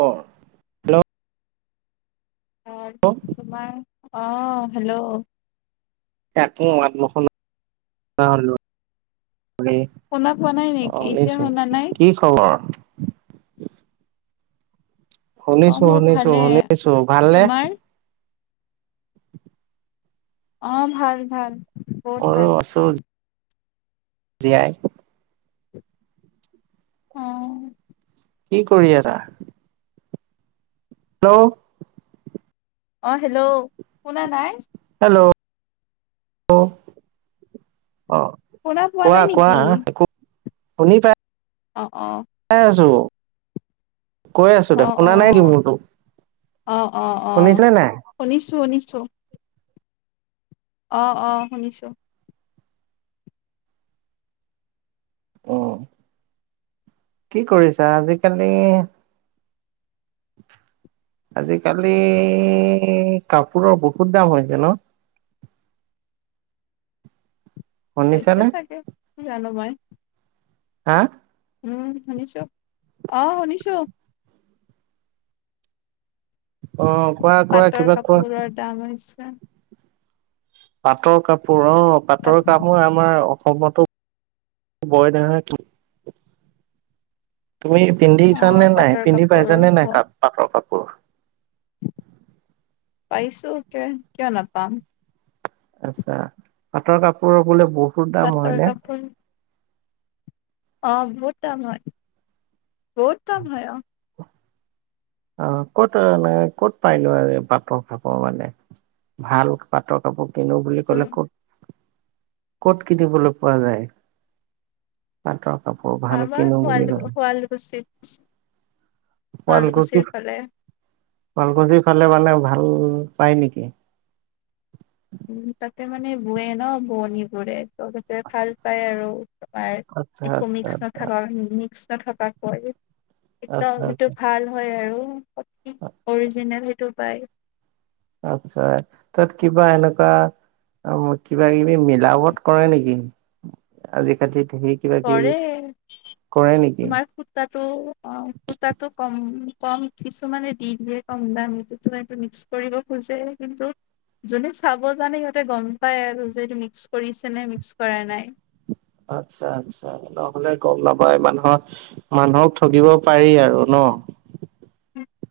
ক'ৰ? [inaudible] [unintelligible] তোমাৰ, অ' হেল্ল'। তাকে [unintelligible] [unintelligible] শুনা পোৱা নাই অ' নেকি? এতিয়া শুনিছোঁ। শুনা নাই? কি খবৰ? অ' শুনিছোঁ, মোৰ শুনিছোঁ, ভালে। শুনিছোঁ। ভালনে? তোমাৰ? অ' ভাল ভাল। বহুত ভাল। মইও আছোঁ জীয়াই। অ'। কি কৰি আছা? হেল্ল'। অ' হেল্ল' শুনা নাই? হেল্ল' [unintelligible] অ'। শুনা পোৱা কোৱা নাই কোৱা, নেকি? একো শুনি পাই অ', অ'। চাই আছোঁ। কৈ আছোঁ দে, অ' শুনা নাই কি অ' মোৰটো? শুনিছনে নাই? শুনিছোঁ শুনিছোঁ। অ', অ' শুনিছোঁ। অ'। কি কৰিছা? আজিকালি আজিকালি কাপোৰৰ বহুত দাম হৈছে ন'? হৈছে শুনিছানে চাগে, কি জানো মই। হা? উম, শুনিছোঁ। অ' শুনিছোঁ। অ' কোৱা কোৱা, কিবা কোৱা? তামৰ ইচ্চা। পাটৰ কাপোৰ, অ' পাট পাটৰ কাপ মই আমাৰ অসমতো বয় নহয় তুমি পিন্ধিছানে অ' নাই, পাটৰ পিন্ধি কাপোৰ পাইছানে নাই কা-পাটৰ কাপোৰ? পাইছোঁ কে কিয় নাপাম। আচ্ছা, পাটৰ কাপোৰৰ বোলে বহু পাটৰ কাপোৰ। অ বহুত দাম হয়, বহুত দাম হয় অ। অ ক'ত ক'ত পাইনো আৰু পাটৰ কাপোৰ মানে। ভাল পাটৰ কাপোৰ কিনো- বুলি ক'লে যোন কত, কত কিনিবলৈ পোৱা যায়? পাটৰ কাপোৰ ভাল আমাৰ কিনো শুৱাল বুলি ক'লে? শুৱালকুছিত। শুৱালকুছি, শুৱালকুছিৰ ফালে শুৱালকুছি ফালে মানে ভাল পায় নেকি? উম তাতে মানে বৱে ন বোৱনীবোৰে ত তাতে ভাল পায় আৰু। আচ্ছা, একো আচ্ছা, মিক্স আচ্ছা, নথকা মিক্স নথকাকৈ। আচ্ছা, যিটো আচ্ছা। ভাল হয় আৰু অৰিজিনেল সেইটো পায়। আচ্ছা তাত কিবা এনেকুৱা- আৰু কিবা কিবি মিলাপত কৰে নেকি? আজিকালিত সেই- কৰে, তোমাৰ সূতাটো অ সূতাটো- কম কম কিছুমানে দি দিয়ে কম দাম এইটোতো এইটো মিক্স কৰিব খোজে কিন্তু- যোনে চাব জানে সিহঁতে গম পায় আৰু যে এইটো মিক্স কৰিছে নে মিক্স কৰা নাই। আচ্ছা আচ্ছা। নহলে গম নাপায় মানুহৰ, মানুহক ঠগিব পাৰি আৰু ন।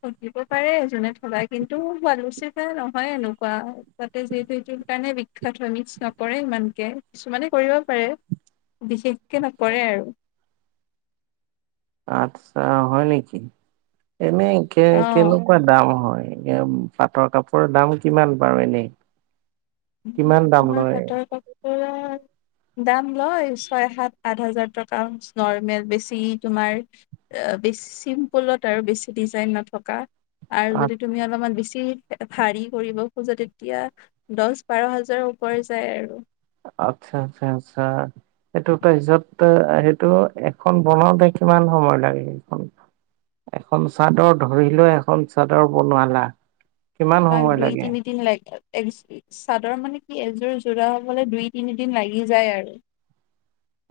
ঠগিব পাৰে এজনে ঠগায় কিন্তু শুৱালকুছিৰ পৰা নহয় এনেকুৱা। তাতে যিহেতু সেইটোৰ কাৰণে বিখ্যাত হয় মিক্স নকৰে ইমানকে কিছুমানে কৰিব পাৰে। বিশেষকে নকৰে আৰু। আচ্ছা হয় নেকি, এনেই কেই অ কেনেকুৱা - দাম হয় কিন্তু পাটৰ কাপোৰৰ দাম কিমান বাৰু এনেই। কিমান দাম তোমাৰ লয়? পাটৰ কাপোৰৰ দাম লয় ছয় সাত আঠ হাজাৰ টকা নৰৰ্মেল বেছি তোমাৰ- আ বেছি চিম্পুলত আৰু বেছি ডিজাইন নথকা। আৰু যদি তুমি অলপমান বেছি ভাৰী কৰিব খোজা তেতিয়া দহ- বাৰ হাজাৰৰ ওপৰে যায় আৰু। আচ্ছা আচ্ছা আছা। সেইটো তাৰপিছত সেইটো এখন বনাওঁতে কিমান সময় লাগে সেইখন। এখন চাদৰ ধৰি লৈ এখন চাদৰ বনোৱালা। কিমান পাক সময় দুই লাগে? তিনি দিন লাগে। চাদৰ মানে কি এযোৰ যোৰা হ'বলৈ দুই তিনিদিন লাগি যায় আৰু।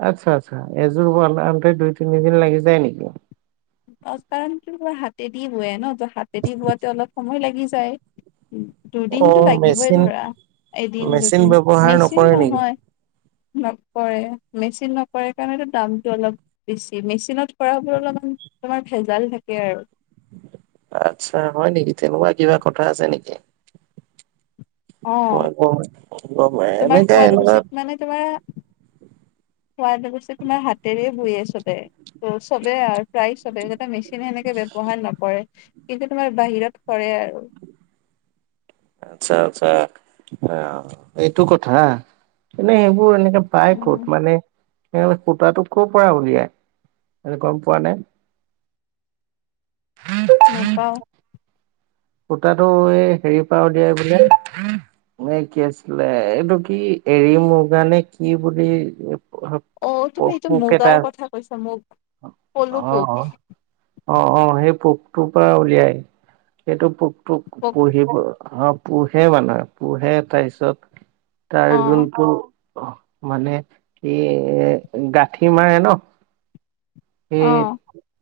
আচ্ছা আচ্ছা এযোৰ বনাওতে দুই তিনিদিন লাগি যায় নেকি? কাৰণটো হল হাতেদি বোৱে ন তো হাতেদি বোৱাতে অলপ সময় লাগি যায়। অ দুদিনটো লাগিবই মেচিন ধৰা এদিন মেচিন দুদিন ব্যৱহাৰ মেচিন নকৰে নেকি? নহয়। নকৰে মেচিন নকৰে কাৰণেটো দামটো অলপ- বেছি মেচিনত কৰাবোৰ অলপমান তোমাৰ ভেজাল থাকে আৰু। আচ্ছা হয় নেকি তেনেকোৱা কিবা কথা আছে নেকি? অ, মই গম গম তোমাৰ এনেকে এনেকুৱা শুৱালকুছিত মানে তোমাৰ- শুৱালকুছিত তোমাৰ হাতেৰে বোৱে চবে ত' চবে আৰু- প্ৰায় চবে যাতে মেচিনে সেনেকে ব্যৱহাৰ নকৰে কিন্তু তোমাৰ বাহিৰত কৰে আৰু। আচ্ছা আচ্ছা, আ এইটো কথা এনেই সেইবোৰ এনেকে- পাই অ ক'ত মানে, সেই সূতাটো কৰ পৰা উলিয়াই গম পোৱা নাই? নাপাওঁ। সূতাটো এই হেৰি পৰা উলিয়ায় বোলে। মানে কি আছিলে এইটো কি এৰী মুগা নে কি বুলি অ তুমি এইটো পোক এটা মুগাৰ আছে। কথা কৈছা মুগ পলু অ পোক অ অ সেই পোকটোৰ পৰা উলিয়াই। সেইটো পোকটোক পোক পুহিব অ পোহে মানুহে পোহে। তাৰ পিছত তাৰ অ যোনটো মানে কি এ গাঁঠি মাৰে ন অ সেই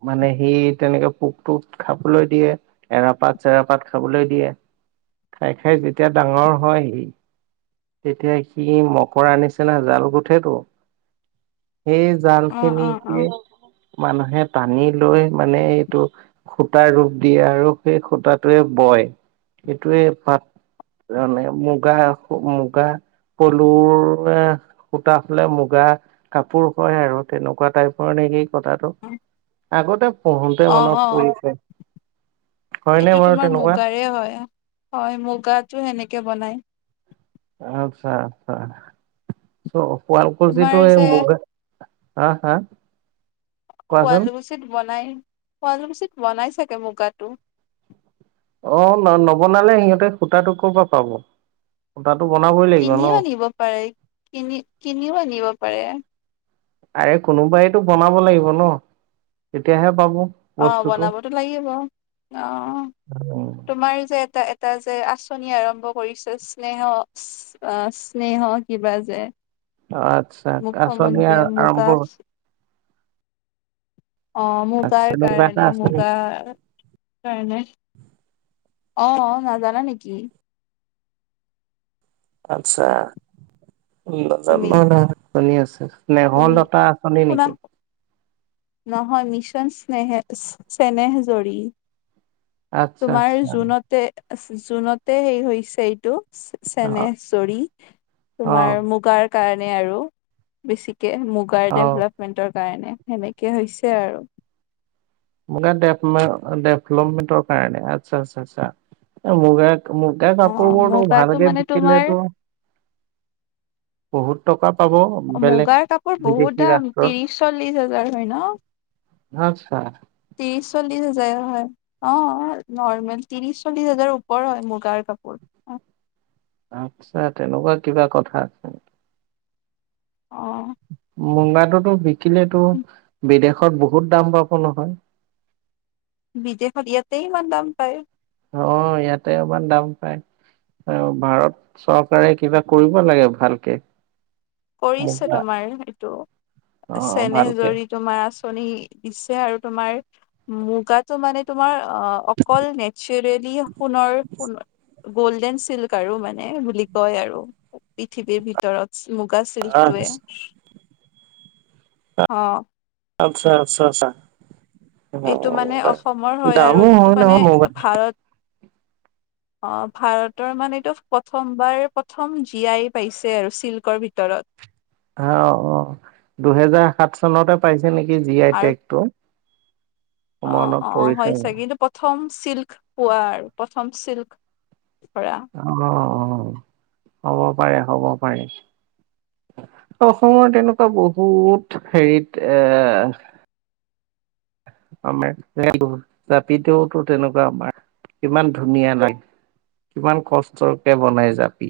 মানে সেই তেনেকে পোকটোক খাবলৈ দিয়ে। এৰা-পাত চেৰা-পাত খাবলৈ দিয়ে। খাই খাই যেতিয়া ডাঙৰ হয় সি তেতিয়া সি মকৰা নিচিনা জাল গোঠেতো সেই জাল অ অ অ খিনিকে মানুহে টানি লৈ মানে এইটো সূতাৰ ৰূপ দিয়ে আৰু সেই সূতাটোৱে বয়। সেইটোৱে পাত যানে মুগা সূ মুগা পলুৰ সূতা হলে মুগা কাপোৰ হয় আৰু তেনেকুৱা টাইপৰ নেকি? কথাটো আগতে পঢ়োতে অ অ মনত অ পৰিছে। হয়নে এইটো বাৰু তোমাৰ তেনেকুৱা মুগাৰে হয়। হয় মুগাটো সেনেকে বনাই। আচ্ছা আচ্ছা চ তোমাৰ শুৱালকুছিটো এই যে মুগা হা হা কোৱাচোন শুৱালকুছিত বনাই। শুৱালুকুছিত বনাই চাগে মুগাটো। অ ন নবনালে সিহঁতে সূতাটো কৰ পৰা পাব। সূতাটো বনাবই। লাগিব ন কিনিও আনিব পাৰে কিনি কিনিও আনিব পাৰে। আৰে কোনোবাইটো বনাব লাগিব ন তেতিয়াহে পাব। অ বস্তুটো বনাবতো লাগিব। অ উম, তোমাৰ যে এটা এটা যে আঁচনি আৰম্ভ কৰিছে স্নেহ আহ স্নেহ কিবা যে আচ্ছা আঁচনি মুখমন্ত্ৰীয়ে আ- আৰম্ভ মূগা অ আচ্ছা মুগাৰ এনেকুৱা এটা কাৰণে আছে নেকি মুগাৰ। নাই নাই। অ নাজানা নেকি? আচ্ছা। তুমি নাজানো ন নহয় শুনি আছোঁ। মেহল তুমি লতা আঁচনি শুনা নেকি? নহয় মিছন স্নেহে চ্নেহ জৰী। আচ্ছা তোমাৰ আচ্ছা জুনতে জুনতে হেৰি হৈছে এইটো। অ চেনেহ চৰি অ তোমাৰ মুগাৰ কাৰণে আৰু বেছিকে মুগাৰ অ ডেভলপমেণ্টৰ কাৰণে সেনেকে হৈছে আৰু। মুগা ডেভমে ডেভলপমেন্টৰ কাৰণে আচ্ছা আচ্ছা আচ্ছা। এ মুগা মুগ মুগাৰ অ কাপোৰবোৰতো মুগাটো ভালকে মানে তোমাৰ বিকিলেতো বহুত টকা পাব বেলেগ মুগাৰ কাপোৰ বহুত বিদেশী দাম ৰাষ্ট্ৰত। ত্ৰিশ চল্লিশ হাজাৰ হয় ন আচ্ছা। ত্ৰিশ চল্লিশ হাজাৰ হয়। অ নৰ্মেল ত্ৰিশ চল্লিশ হাজাৰ ওপৰ হয় মুগাৰ কাপোৰ। আচ্ছা তেনেকুৱা কিবা কথা আছে নেকি? অ। মুগাটোতো বিকিলেতো বিদেশত বহুত দাম পাব নহয়। বিদেশত ইয়াতে ইমান দাম পায়। অ ইয়াতে ইমান দাম পায়। আৰু ভাৰত চৰকাৰে কিবা কৰিব লাগে ভালকে। কৰিছে মুগা তোমাৰ এইটো অ' চেনেহ ভালকে। জৰি। তোমাৰ আচনি দিছে আৰু তোমাৰ মুগাটো মানে তোমাৰ অ অকল নেচাৰেলি সোণৰ সোণ গল্ডেন চিল্কাৰো মানে বুলি কয় আৰু পৃথিৱীৰ ভিতৰত চি মুগা চিল্কটোৱে। আচ্ছা অঁ। আচ্ছা আচ্ছা আচ্ছা, অ এইটো মানে মুগা অসমৰ হয় আৰু দামো এইটো হয় মানে নহয় মুগা ভাৰত [unintelligible] অ ভাৰতৰ মানেটো প্ৰথমবাৰ প্ৰথম জীয়াই পাইছে আৰু চিল্কৰ ভিতৰত। হা অ, দুহেজাৰ সাত চনতে পাইছে নেকি জি আই আৰু টেগটো? অ অলপ হয় পৰিছে মোৰ। চাগে কিন্তু প্ৰথম চিল্ক পোৱা আৰু প্ৰথম চিল্ক কৰা। অ অ, হ'ব পাৰে, হ'ব পাৰে। অসমৰ তেনেকুৱা বহুত হেৰিত এ আমাৰ [inaudible] জাপিতো টো তেনেকুৱা আমাৰ ইমান ধুনীয়া লয়। কিমান কষ্টকে বনাই জাপি?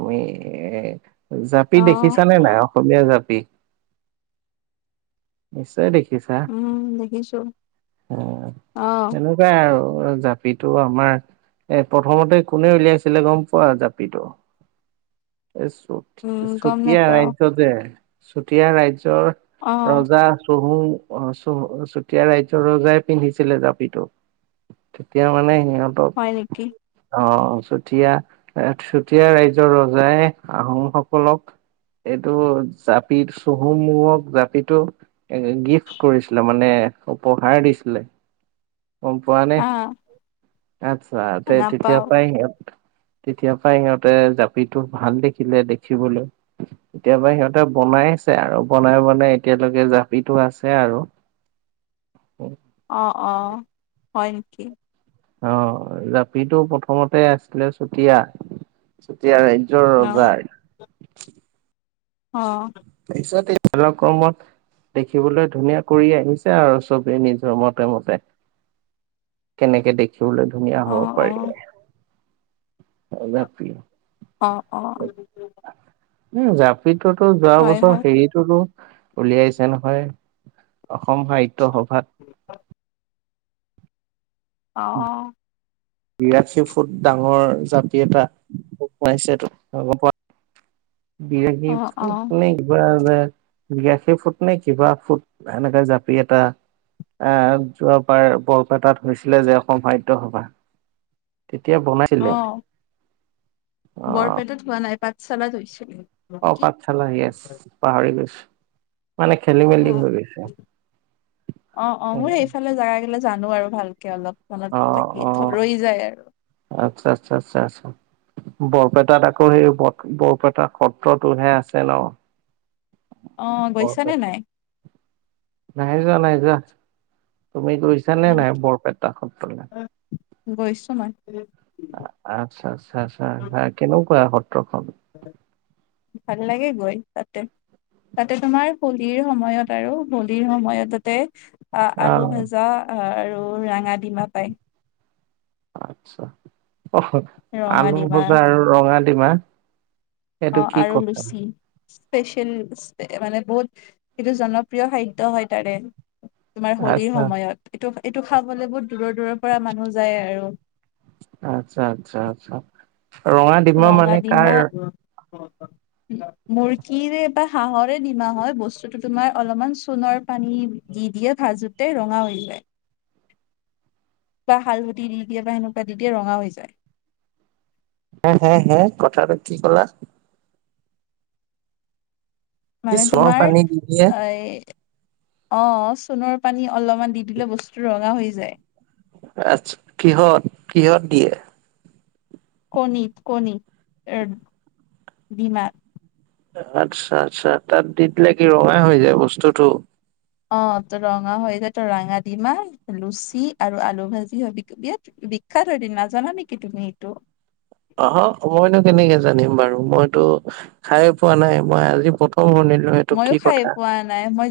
তুমি এ জাপি অ দেখিছানে নাই অসমীয়া জাপি? নিশ্চয় দেখিছা, উম দেখিছো ওম অহ তেনো পুৰা আৰু জাপিতো আমাৰ এ প্ৰথমতে কোনে উলিয়াইছিলে গম পোৱা জাপিটো? এ চ উম গম চুতীয়া নোপাও ৰাজ্য যে চুতীয়া ৰাজ্যৰ অহ ৰজা চুহু অ চুহু চুতীয়া ৰাজ্যৰ ৰজাই পিন্ধিছিলে জাপিটো। চুতিয়া মানে সিহঁত হয় নেকি? অ চুতীয়া এ চুতীয়া ৰাজ্যৰ ৰজাই আহোমসকলক এইটো জাপি, চুহুংমুঙক জাপিটো এ গিফ্ট কৰিছিলে মানে উপহাৰ দিছিলে। গম পোৱা নে? আহ আচ্ছা তে তেতিয়া নাপাও পাই তেতিয়াপৰাই সিহঁতে জাপিটো ভাল দেখিলে দেখিবলে। কেতিয়াবাই সিহঁতে বনাইছে আৰু বনাই বনাই এতিয়ালৈকে জাপিটো আছে আৰু। অঁ অঁ, হয় নেকি? অ জাপিটো প্ৰথমতে আছিলে চুতিয়া চুতিয়া ৰাজ্যৰ অ ৰজাই অ। পিছতে এই ধৰি লওক গৰমত দেখিবলৈ ধুনীয়া কৰি আহিছে আৰু চবেই নিজৰ মতে -মতে। কেনেকে দেখিবলৈ ধুনীয়া অ হব পাৰি, এ জাপি। অ অ। উম জাপিটোতো যোৱা হয় বছৰ হয় হেৰিটোতো উলিয়াইছে নহয়, অসম সাহিত্য সভাত পাও বিৰাশী ফুট ডাঙৰ জাপি এটা পোক সোমাইছেটো [inaudible] বিৰাশী অ অ ফুট নে কিবা যে বিৰাখী ফুট নে কিবা ফুট এনেকে জাপি এটা আহ যোৱাবাৰ বৰপেটাত হৈছিলে যে অসম সাহিত্য সভা। তেতিয়া বনাই অঁ বৰপেটাত হোৱা নাই পাঠশালাত হৈছিল। অঁ পাঠশালা য়েচ পাহৰি গৈছো মানে, খেলিম অঁ অঁ অঁ মোৰ সেইফালে জাগা গিলা জানো আৰু ভালকে অলপ মনত অ', থাকি অ', ৰৈ যায় আৰু। আচ্ছা আচ্ছা আচ্ছা আচ্ছা আছোঁ। বৰপেটাত আকৌ সেই বৰপেটা সত্ৰতোহে আছে ন। অ গৈছানে নাই নাই যোৱা নাই যোৱা। তুমি গৈছা নে হয় নাই বৰপেটা সত্ৰলে? গৈছোঁ মই। আচ্ছা আচ্ছা আছা কেনেকুৱা সত্ৰ খন? ভাল লাগে গৈ তাতে। তাতে তোমাৰ হলীৰ সময়ত আৰু হলীৰ সময়ত তাতে। অ আলু ভাজা আৰু ৰঙা ডিমা পায়। আচ্ছা অ ৰঙা আলু ডিমা ভজা আৰু ৰঙাডিমা। অঁ আৰু লুচি। স্পেচিয়েল ডিচ একেবাৰে বহুত সেইটো জনপ্ৰিয় খাদ্য হয় তাৰে। তোমাৰ হোলীৰ আচ্ছা, সময়ত এইটো এইটো খাবলে বহুত দূৰৰ দূৰৰ পৰা মানুহ যায় আৰু। আচ্ছা আচ্ছা আচ্ছা, ৰঙা ডিমা মানে কাৰ অঁ হয়। মুৰ্গীৰে বা হাঁহৰে ডিমা হয়, বস্তুতটো তোমাৰ অলপমান চোণৰ পানী দি দিয়ে ভাজোতে ৰঙা হৈ যায়। বা হালধি দি দিয়ে বা সেনেকুৱা দি দিয়ে, ৰঙা হৈ যায়। হুম হুম হুম কথাটো কি কলা? কি মানে চৰ তোমাৰ পানী দি দিয়ে? এই অঁ, চোণৰ পানী অলপমান দি দিলে বস্তু ৰঙা হৈ যায়। আচ্ছা কিহত কিহত দিয়ে? কণীত কণী এগ দিমাত। আচ্ছা আচ্ছা তাত দি দিলে কি ৰঙা হৈ যায় বস্তুতটো। অঁ ত ৰঙা হৈ যায় ত ৰঙাদিমা, লুচি আৰু আলু ভাজি হয় বিকেত। বিখ্যাত হয় ডিমা নাজানা নেকি তুমি এইটো? অহুঁ, মইনো কেনেকে জানিম বাৰু মইতো খাইয়ে পোৱা নাই মই আজি প্ৰথম শুনি নিলো এইটো মইয়ো কি খাই কথা। পোৱা নাই মই